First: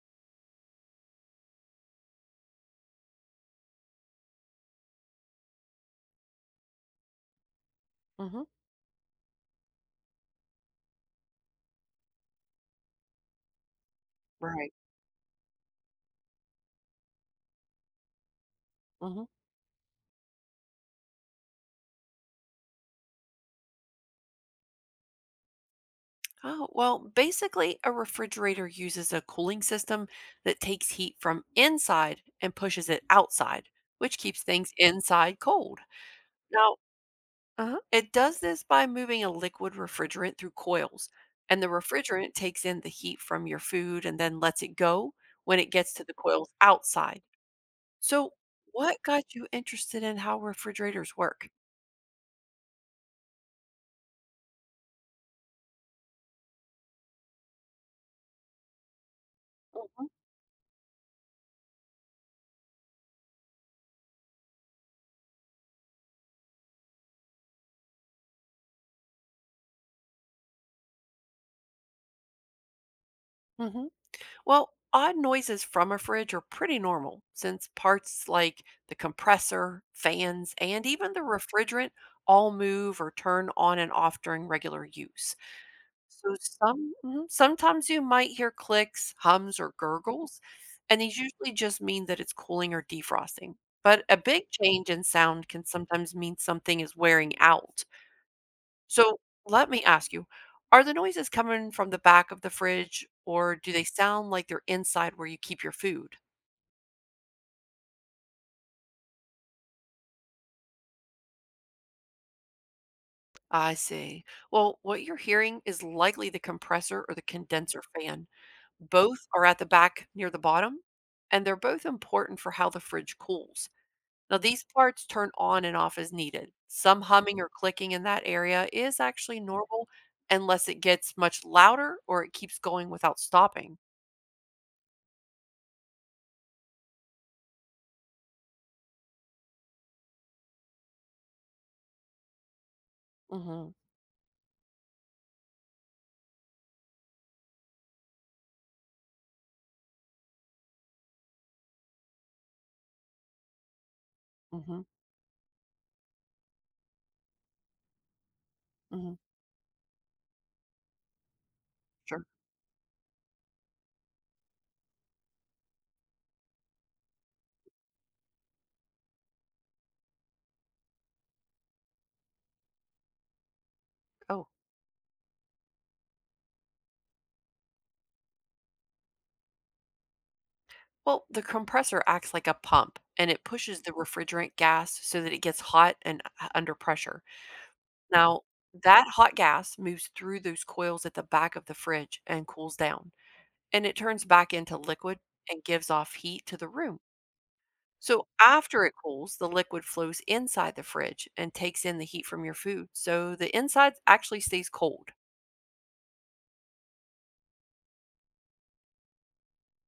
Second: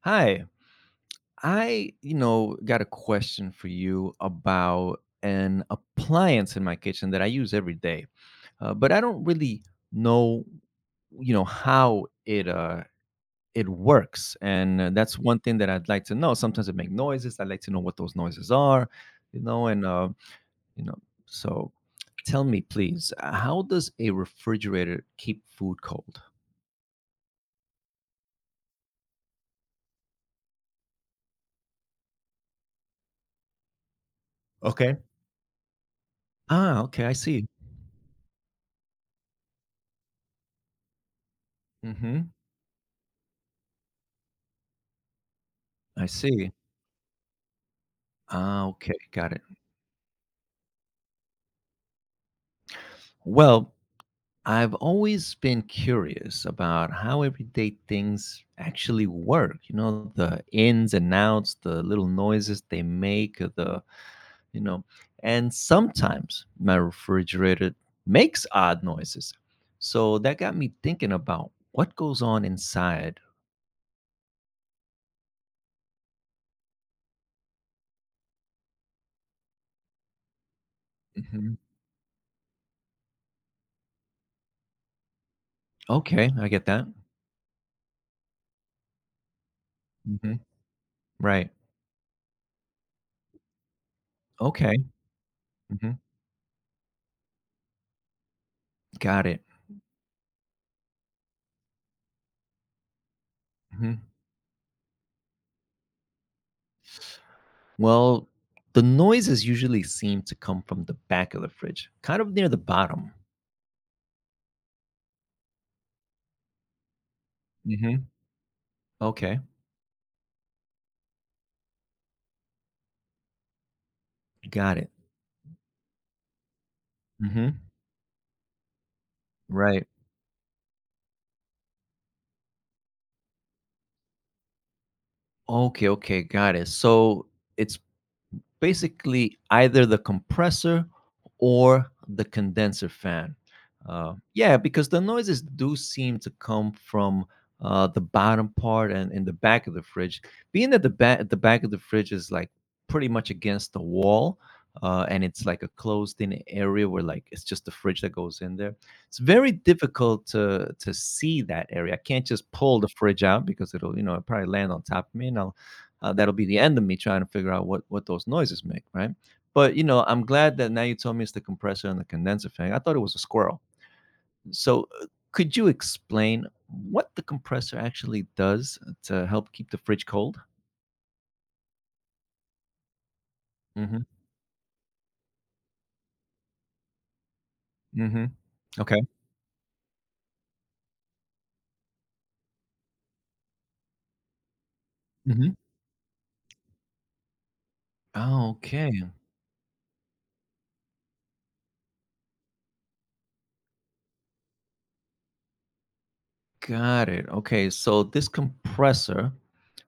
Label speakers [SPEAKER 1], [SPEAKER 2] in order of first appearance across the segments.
[SPEAKER 1] Hi. I got a question for you about an appliance in my kitchen that I use every day,
[SPEAKER 2] Hmm.
[SPEAKER 1] but I don't really know, how it works,
[SPEAKER 2] Right.
[SPEAKER 1] and that's one thing that I'd like to know. Sometimes it make noises. I'd like to know what those noises are,
[SPEAKER 2] Hmm.
[SPEAKER 1] and you know, so tell me, please, how does a refrigerator keep food cold?
[SPEAKER 2] Oh, well, basically, a refrigerator uses a cooling system that takes heat from inside and pushes it outside, which keeps things
[SPEAKER 1] Okay.
[SPEAKER 2] inside cold. Now,
[SPEAKER 1] Ah, okay. I see.
[SPEAKER 2] it does this by moving a liquid refrigerant through coils, and the
[SPEAKER 1] Mm-hmm.
[SPEAKER 2] refrigerant takes in the heat from your food and then lets it go when it gets to
[SPEAKER 1] I
[SPEAKER 2] the coils
[SPEAKER 1] see.
[SPEAKER 2] outside. So,
[SPEAKER 1] Ah, okay.
[SPEAKER 2] what
[SPEAKER 1] Got
[SPEAKER 2] got
[SPEAKER 1] it.
[SPEAKER 2] you interested in how refrigerators work?
[SPEAKER 1] Well, I've always been curious about how everyday things actually work. You
[SPEAKER 2] Hmm.
[SPEAKER 1] know, the ins and outs, the little noises they make, you know, and sometimes my refrigerator makes odd noises. So that got me thinking about what goes on inside.
[SPEAKER 2] Hmm. Well, odd noises from a fridge are pretty normal since parts like the compressor, fans, and even the
[SPEAKER 1] Mhm.
[SPEAKER 2] refrigerant all move or turn on and off during regular use.
[SPEAKER 1] Okay,
[SPEAKER 2] So
[SPEAKER 1] I get that.
[SPEAKER 2] some sometimes you might hear clicks, hums, or
[SPEAKER 1] Hmm.
[SPEAKER 2] gurgles, and these
[SPEAKER 1] Right.
[SPEAKER 2] usually just mean that it's cooling or defrosting. But a big
[SPEAKER 1] Okay.
[SPEAKER 2] change in sound can
[SPEAKER 1] Hmm.
[SPEAKER 2] sometimes mean something is wearing out, so
[SPEAKER 1] Got it.
[SPEAKER 2] let me ask you, are the noises coming from the back of the fridge, or do they
[SPEAKER 1] Mm-hmm.
[SPEAKER 2] sound like they're inside where you keep your food?
[SPEAKER 1] Well, the noises usually seem to come from the back of the fridge, kind of near the bottom.
[SPEAKER 2] I see. Well, what you're hearing is likely the compressor or the condenser
[SPEAKER 1] Hmm.
[SPEAKER 2] fan. Both
[SPEAKER 1] Okay,
[SPEAKER 2] are at the back near the bottom, and they're both important for how the fridge cools. Now, these
[SPEAKER 1] got it.
[SPEAKER 2] parts turn on and off as needed. Some humming or
[SPEAKER 1] Hmm.
[SPEAKER 2] clicking in that area is actually
[SPEAKER 1] Right.
[SPEAKER 2] normal unless it gets much louder or it keeps going without stopping.
[SPEAKER 1] Okay, okay, got it. So it's basically either the compressor or the condenser fan.
[SPEAKER 2] Mm-hmm,
[SPEAKER 1] Yeah, because the noises do seem to come from the bottom part and in the back of the fridge. Being that the back of the fridge is like pretty much against the wall,
[SPEAKER 2] mm-hmm,
[SPEAKER 1] and it's like a closed-in area where like it's just the fridge that goes in there.
[SPEAKER 2] mm-hmm.
[SPEAKER 1] It's very difficult to see that area. I
[SPEAKER 2] Sure.
[SPEAKER 1] can't just pull the fridge out because it'll probably land on top of me, and I'll that'll be the end of me trying to figure out what those noises make, right? But I'm glad that now you told me it's the compressor and the condenser thing. I thought it was a squirrel.
[SPEAKER 2] Oh,
[SPEAKER 1] So, could you explain what the compressor actually does to help keep the fridge cold?
[SPEAKER 2] well, the compressor acts like a pump and it pushes the
[SPEAKER 1] Hmm.
[SPEAKER 2] refrigerant gas so that it gets hot and under pressure.
[SPEAKER 1] Hmm.
[SPEAKER 2] Now,
[SPEAKER 1] Okay.
[SPEAKER 2] that hot gas moves through those coils at the back of the fridge and cools down, and it turns back into liquid
[SPEAKER 1] Hmm.
[SPEAKER 2] and gives off heat to the room. So,
[SPEAKER 1] Oh,
[SPEAKER 2] after
[SPEAKER 1] okay.
[SPEAKER 2] it cools, the liquid flows inside the fridge and takes in the heat from your food. So, the inside actually stays cold.
[SPEAKER 1] Got it. Okay. So this compressor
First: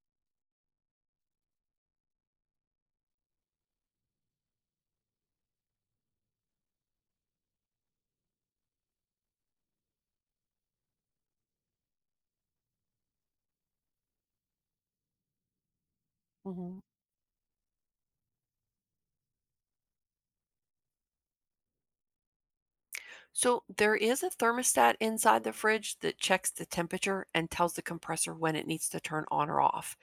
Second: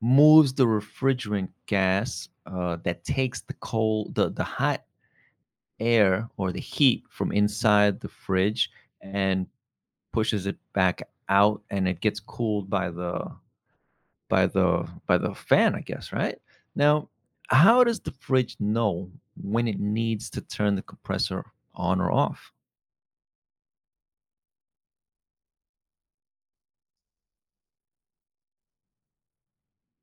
[SPEAKER 1] moves the refrigerant gas that takes the hot air or the heat from inside the fridge and pushes it back out and it gets cooled by the by the fan, I guess, right?
[SPEAKER 2] Mhm.
[SPEAKER 1] Now, how does the fridge know when it needs to turn the compressor on or off?
[SPEAKER 2] So there is a thermostat inside the fridge that checks the temperature and tells the compressor when it needs to turn on or off.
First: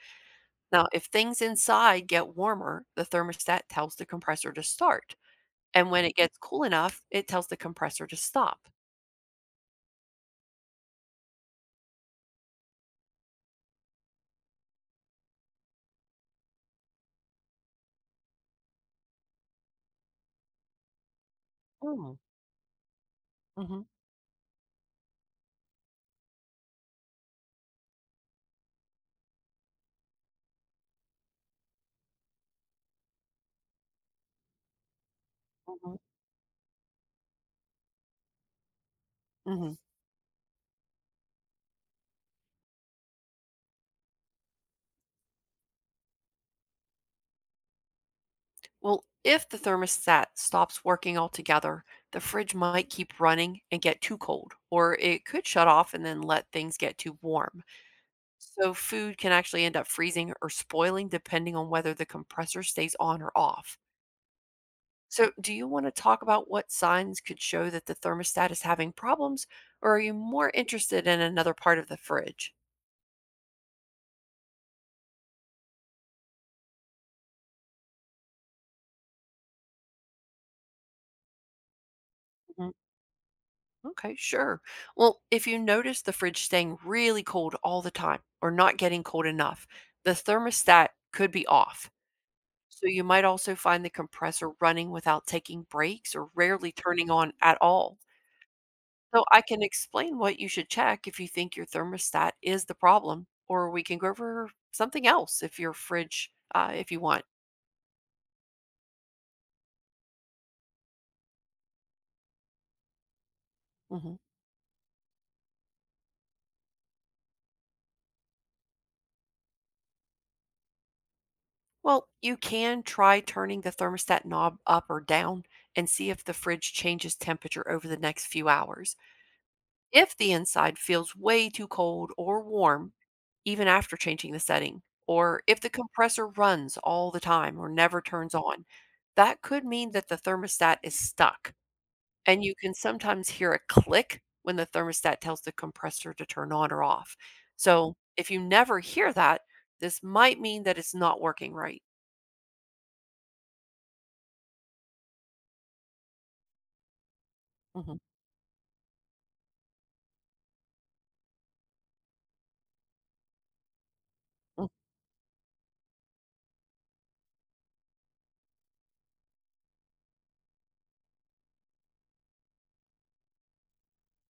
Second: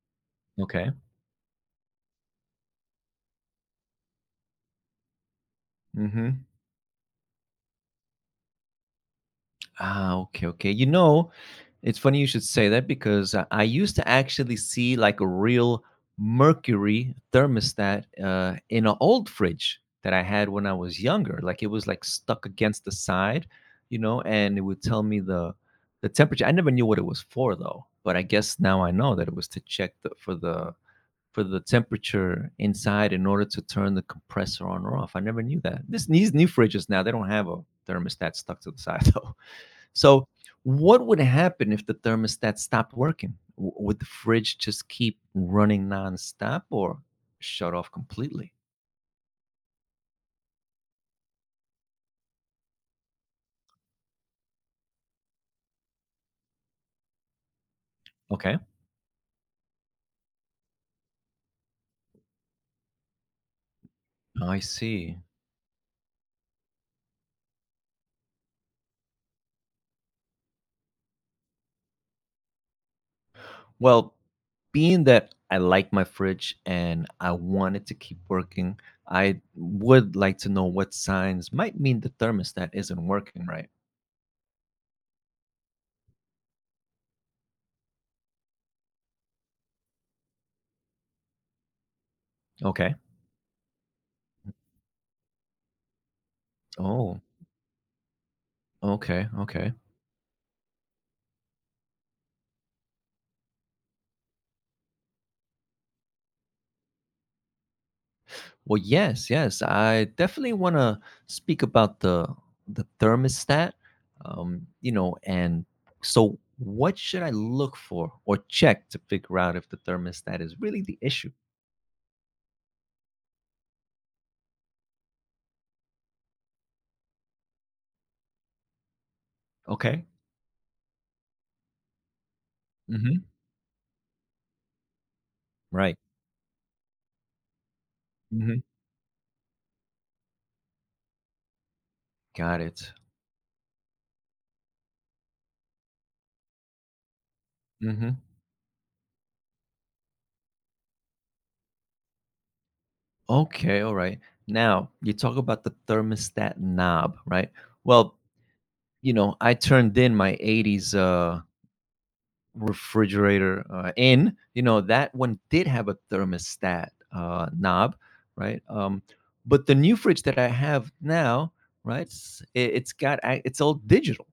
[SPEAKER 2] Now,
[SPEAKER 1] Okay.
[SPEAKER 2] if things inside get warmer, the thermostat tells the compressor to start. And when it gets
[SPEAKER 1] Mm-hmm.
[SPEAKER 2] cool enough, it tells the compressor to stop.
[SPEAKER 1] Ah, okay, okay. It's funny you should say that because I used to actually see like a real mercury thermostat in an old fridge that I had when I was younger. Like it was like
[SPEAKER 2] Mm.
[SPEAKER 1] stuck against the side,
[SPEAKER 2] Mhm,
[SPEAKER 1] and it would tell me the temperature. I never knew what it was for though, but I guess now I know that it was to check the, for the for the temperature inside in order to turn the compressor on or off. I never knew that.
[SPEAKER 2] mhm,
[SPEAKER 1] This these new fridges now they don't have a thermostat stuck to the side though.
[SPEAKER 2] mhm.
[SPEAKER 1] So, what would happen if the thermostat stopped working? Would the fridge just keep running nonstop or shut off completely?
[SPEAKER 2] Well, if the thermostat stops working altogether, the fridge might keep running and get too cold, or it could shut off and then let things get too warm.
[SPEAKER 1] Okay,
[SPEAKER 2] So food can actually end up freezing or spoiling depending on whether the compressor stays on or off.
[SPEAKER 1] I see.
[SPEAKER 2] So, do you want to talk about what signs could show that the thermostat is having problems, or are you more interested in another part of the fridge?
[SPEAKER 1] Well, being that I like my fridge and I want it to keep working, I would like to know what signs might mean the thermostat
[SPEAKER 2] Mm.
[SPEAKER 1] isn't working right.
[SPEAKER 2] Okay, sure. Well, if you notice the fridge staying really cold all the time or not getting cold enough, the thermostat could be off. So,
[SPEAKER 1] Okay.
[SPEAKER 2] you might also find the compressor running without taking breaks or rarely turning
[SPEAKER 1] Oh,
[SPEAKER 2] on at all. So
[SPEAKER 1] okay,
[SPEAKER 2] I can
[SPEAKER 1] okay.
[SPEAKER 2] explain what you should check if you think your thermostat is the problem, or we can go over something else if your fridge, if you want.
[SPEAKER 1] Well, yes, yes. I definitely want to speak about the thermostat.
[SPEAKER 2] Hmm.
[SPEAKER 1] And so what should I look for or check to figure out if the thermostat is really the issue?
[SPEAKER 2] Well, you can try turning the thermostat knob up or down and see if the fridge changes temperature over the next few hours.
[SPEAKER 1] Okay.
[SPEAKER 2] If the inside feels way too cold or warm,
[SPEAKER 1] Mm-hmm.
[SPEAKER 2] even after changing the setting, or if the
[SPEAKER 1] Right.
[SPEAKER 2] compressor runs all the time or never turns
[SPEAKER 1] Mm-hmm.
[SPEAKER 2] on, that could mean that the thermostat is stuck. And you
[SPEAKER 1] Got
[SPEAKER 2] can
[SPEAKER 1] it.
[SPEAKER 2] sometimes hear a click when the thermostat tells the compressor to turn on or off. So
[SPEAKER 1] Mm-hmm.
[SPEAKER 2] if you never hear that, this might mean that it's not working right.
[SPEAKER 1] Okay. All right. Now you talk about the thermostat knob, right?
[SPEAKER 2] Mhm,
[SPEAKER 1] Well, I turned in my 80s refrigerator in,
[SPEAKER 2] mm,
[SPEAKER 1] that one did have a thermostat knob, right? But the new fridge that I have now, right, it's, it, it's got a- it's all digital,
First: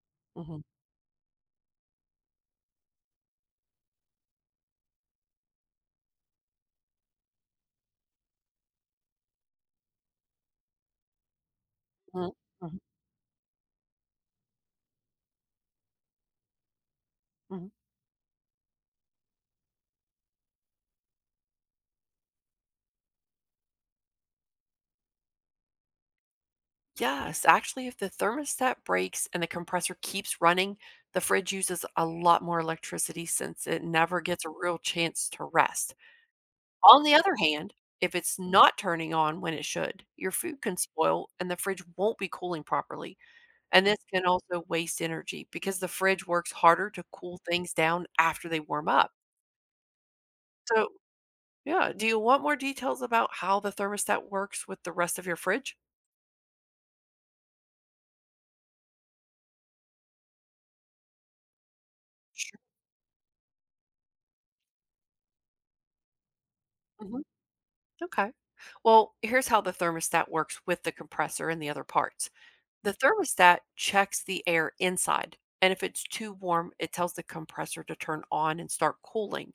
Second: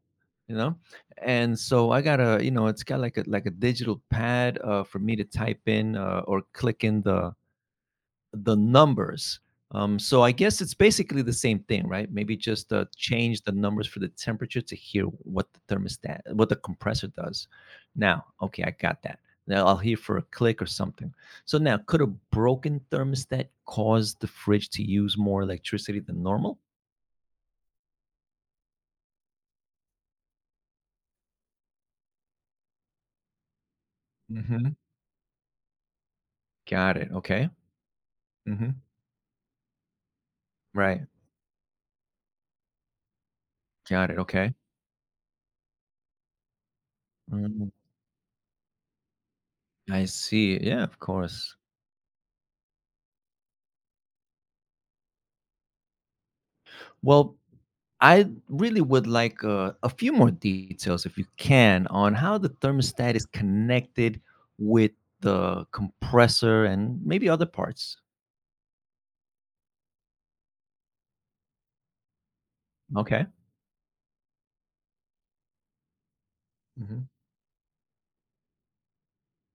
[SPEAKER 1] you
[SPEAKER 2] mhm,
[SPEAKER 1] know, and so I got a, you know, it's got like a digital pad for me to type in or click in the numbers. So I guess it's basically the same thing, right?
[SPEAKER 2] mhm,
[SPEAKER 1] Maybe just
[SPEAKER 2] mhm,
[SPEAKER 1] change the numbers for the temperature to hear what the compressor does.
[SPEAKER 2] mhm.
[SPEAKER 1] Now, okay, I got that. Now I'll hear for a click or something. So now, could a broken thermostat cause the fridge to use more electricity than normal?
[SPEAKER 2] Yes, actually, if the thermostat breaks and the compressor keeps running, the fridge uses a lot more electricity since it never gets a
[SPEAKER 1] Hmm.
[SPEAKER 2] real chance to rest.
[SPEAKER 1] Got
[SPEAKER 2] On
[SPEAKER 1] it.
[SPEAKER 2] the other
[SPEAKER 1] Okay.
[SPEAKER 2] hand, if it's
[SPEAKER 1] Hmm.
[SPEAKER 2] not turning on when it should, your food can
[SPEAKER 1] Right.
[SPEAKER 2] spoil and the fridge won't be cooling properly. And this
[SPEAKER 1] Got it.
[SPEAKER 2] can
[SPEAKER 1] Okay.
[SPEAKER 2] also waste energy because the fridge works harder to cool
[SPEAKER 1] Mm,
[SPEAKER 2] things down after they warm up.
[SPEAKER 1] I see. Yeah,
[SPEAKER 2] So,
[SPEAKER 1] of course.
[SPEAKER 2] yeah, do you want more details about how the thermostat works with the rest of your fridge?
[SPEAKER 1] Well, I really would like a few more details, if you can, on how the
[SPEAKER 2] Sure.
[SPEAKER 1] thermostat is connected with the compressor and
[SPEAKER 2] Mhm.
[SPEAKER 1] maybe other parts.
[SPEAKER 2] Okay. Well, here's how the thermostat works with the compressor and the other parts. The
[SPEAKER 1] Okay.
[SPEAKER 2] thermostat checks the air inside, and if it's too warm, it
[SPEAKER 1] Hmm.
[SPEAKER 2] tells the compressor to turn on and start cooling.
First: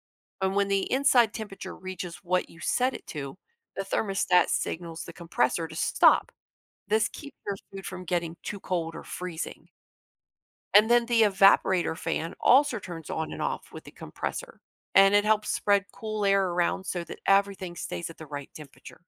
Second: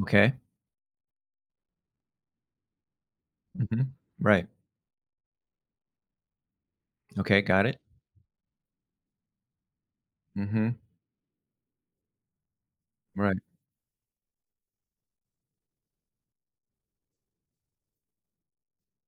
[SPEAKER 1] Okay.
[SPEAKER 2] And when the inside temperature reaches what you set it to, the
[SPEAKER 1] Hmm. Right.
[SPEAKER 2] thermostat signals the compressor to stop. This keeps
[SPEAKER 1] Okay.
[SPEAKER 2] your
[SPEAKER 1] Got it.
[SPEAKER 2] food from getting too cold or freezing.
[SPEAKER 1] Hmm.
[SPEAKER 2] And then the evaporator fan also turns on
[SPEAKER 1] Right.
[SPEAKER 2] and off with the compressor, and it helps spread cool air around so that everything stays at the right temperature.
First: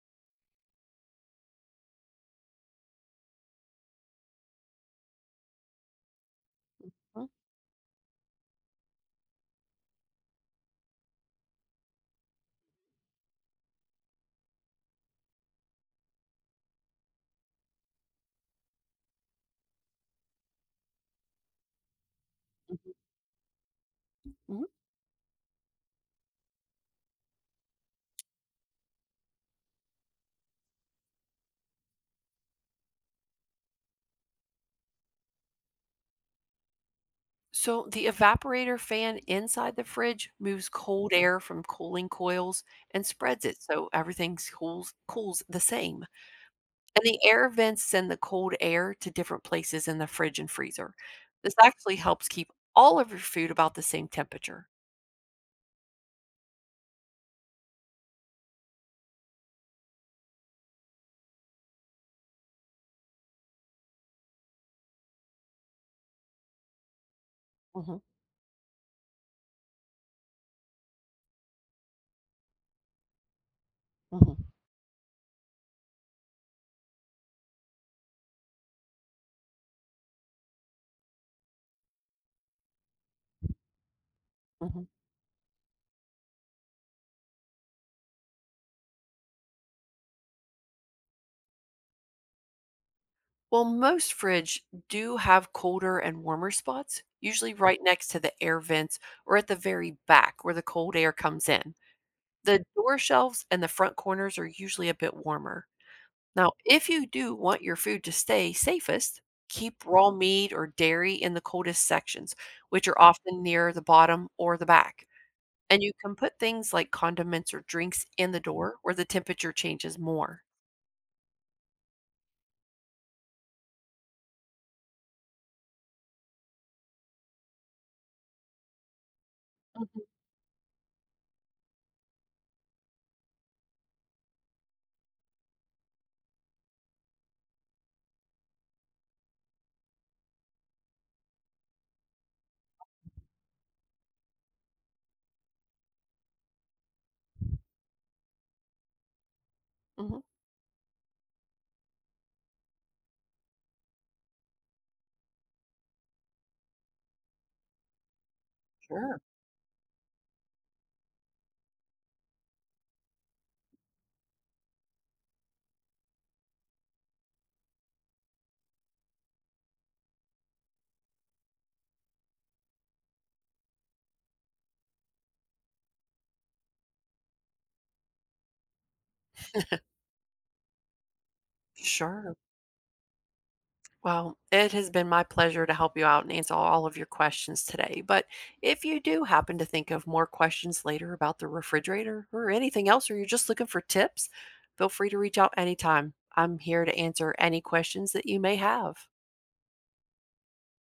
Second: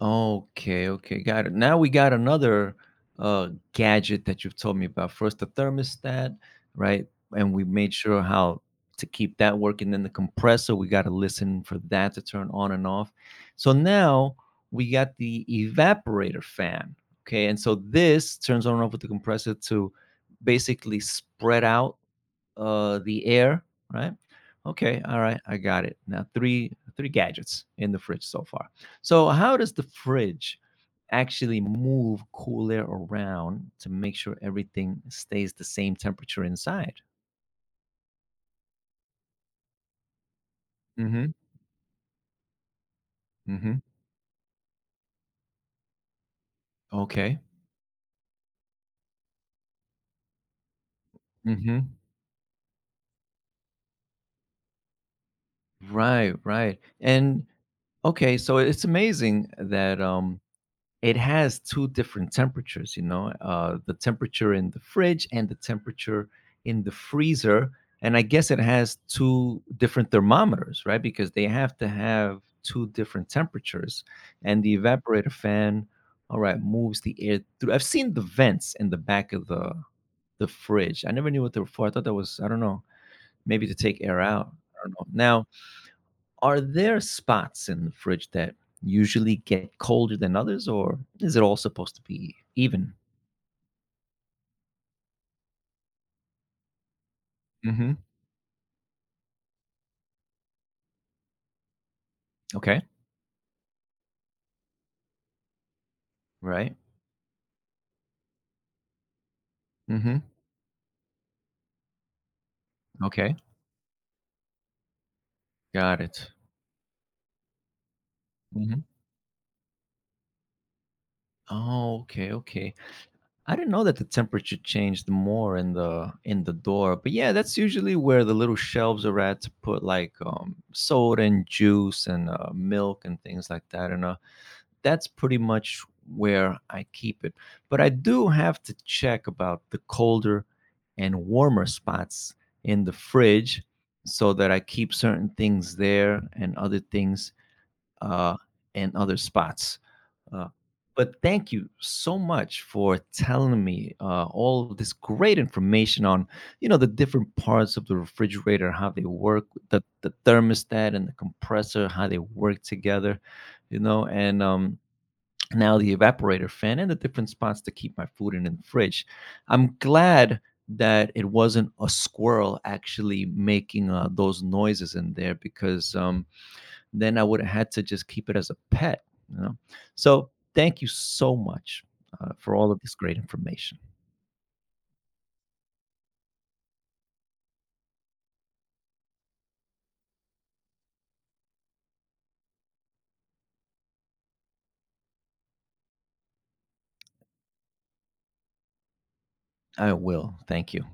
[SPEAKER 1] Okay, okay, got it. Now we got another gadget that you've told me about. First, the thermostat, right?
[SPEAKER 2] Mhm,
[SPEAKER 1] And we made sure how to keep that working. Then the compressor, we got to listen for that to turn on and off. So now we got the evaporator fan. Okay, and so this turns on and off with the compressor to basically spread out
[SPEAKER 2] mhm,
[SPEAKER 1] the air, right.
[SPEAKER 2] mhm.
[SPEAKER 1] Okay, all right, I got it now. Three gadgets in the fridge so far. So how does the fridge actually move cool air around to make sure everything stays the same temperature inside?
[SPEAKER 2] So the evaporator fan inside the fridge moves cold
[SPEAKER 1] Mm-hmm.
[SPEAKER 2] air from cooling coils and spreads it
[SPEAKER 1] Mm-hmm.
[SPEAKER 2] so everything cools the same. And the
[SPEAKER 1] Okay.
[SPEAKER 2] air vents send the cold air to different places in the fridge and freezer. This
[SPEAKER 1] Mm-hmm.
[SPEAKER 2] actually helps keep all of your food about the same temperature.
[SPEAKER 1] Right, right. And okay, so it's amazing that it has two different temperatures, the temperature in the fridge and the temperature in the freezer.
[SPEAKER 2] Mhm.
[SPEAKER 1] And I guess it has two different thermometers, right? Because they have to have two different temperatures.
[SPEAKER 2] Mhm,
[SPEAKER 1] And the evaporator fan, all right, moves the air through. I've seen the vents in the back of the fridge. I never knew what they were for. I thought that was, I don't know, maybe to take air out. I
[SPEAKER 2] mhm.
[SPEAKER 1] don't know. Now, are there spots in the fridge that usually get colder than others, or is it all supposed to be even?
[SPEAKER 2] Well, most fridge do have colder and warmer spots, usually right
[SPEAKER 1] Mhm.
[SPEAKER 2] next to the air vents or at the very back where the cold air comes in. The
[SPEAKER 1] Okay.
[SPEAKER 2] door shelves and the front corners are usually a bit warmer. Now,
[SPEAKER 1] Right.
[SPEAKER 2] if you do want your food to stay safest, keep raw
[SPEAKER 1] Mhm.
[SPEAKER 2] meat or dairy in the coldest sections, which are
[SPEAKER 1] Okay.
[SPEAKER 2] often near the bottom or the back. And you
[SPEAKER 1] Got
[SPEAKER 2] can
[SPEAKER 1] it.
[SPEAKER 2] put things like condiments or drinks in the door
[SPEAKER 1] Mhm.
[SPEAKER 2] where the temperature changes more.
[SPEAKER 1] Oh, okay, okay. I didn't know that the temperature changed more in the door, but yeah, that's usually where the little shelves are at to put
[SPEAKER 2] Mhm,
[SPEAKER 1] like soda and juice and milk and things like that. And that's pretty much where I keep it. But I do have to check about the colder and warmer spots in the fridge so that I keep certain things there and other things uh, in other spots.
[SPEAKER 2] mhm.
[SPEAKER 1] Uh, but thank you so much for telling me all this great information on, the different parts of the refrigerator, how they
[SPEAKER 2] Sure.
[SPEAKER 1] work, the thermostat and the compressor, how they work together, and now the evaporator fan and the different spots to keep my food in the fridge. I'm glad that it wasn't a squirrel actually making those noises in there because then I would have had to just keep it as a pet. You know, so thank you so much
[SPEAKER 2] Sure.
[SPEAKER 1] for all of this great information.
[SPEAKER 2] Well, it has been my pleasure to help you out and answer all of your questions today. But if you do happen to think of more questions later about the refrigerator or anything else, or you're just looking for tips, feel free to reach out anytime. I'm here to answer any questions that you may have.
[SPEAKER 1] I will. Thank you.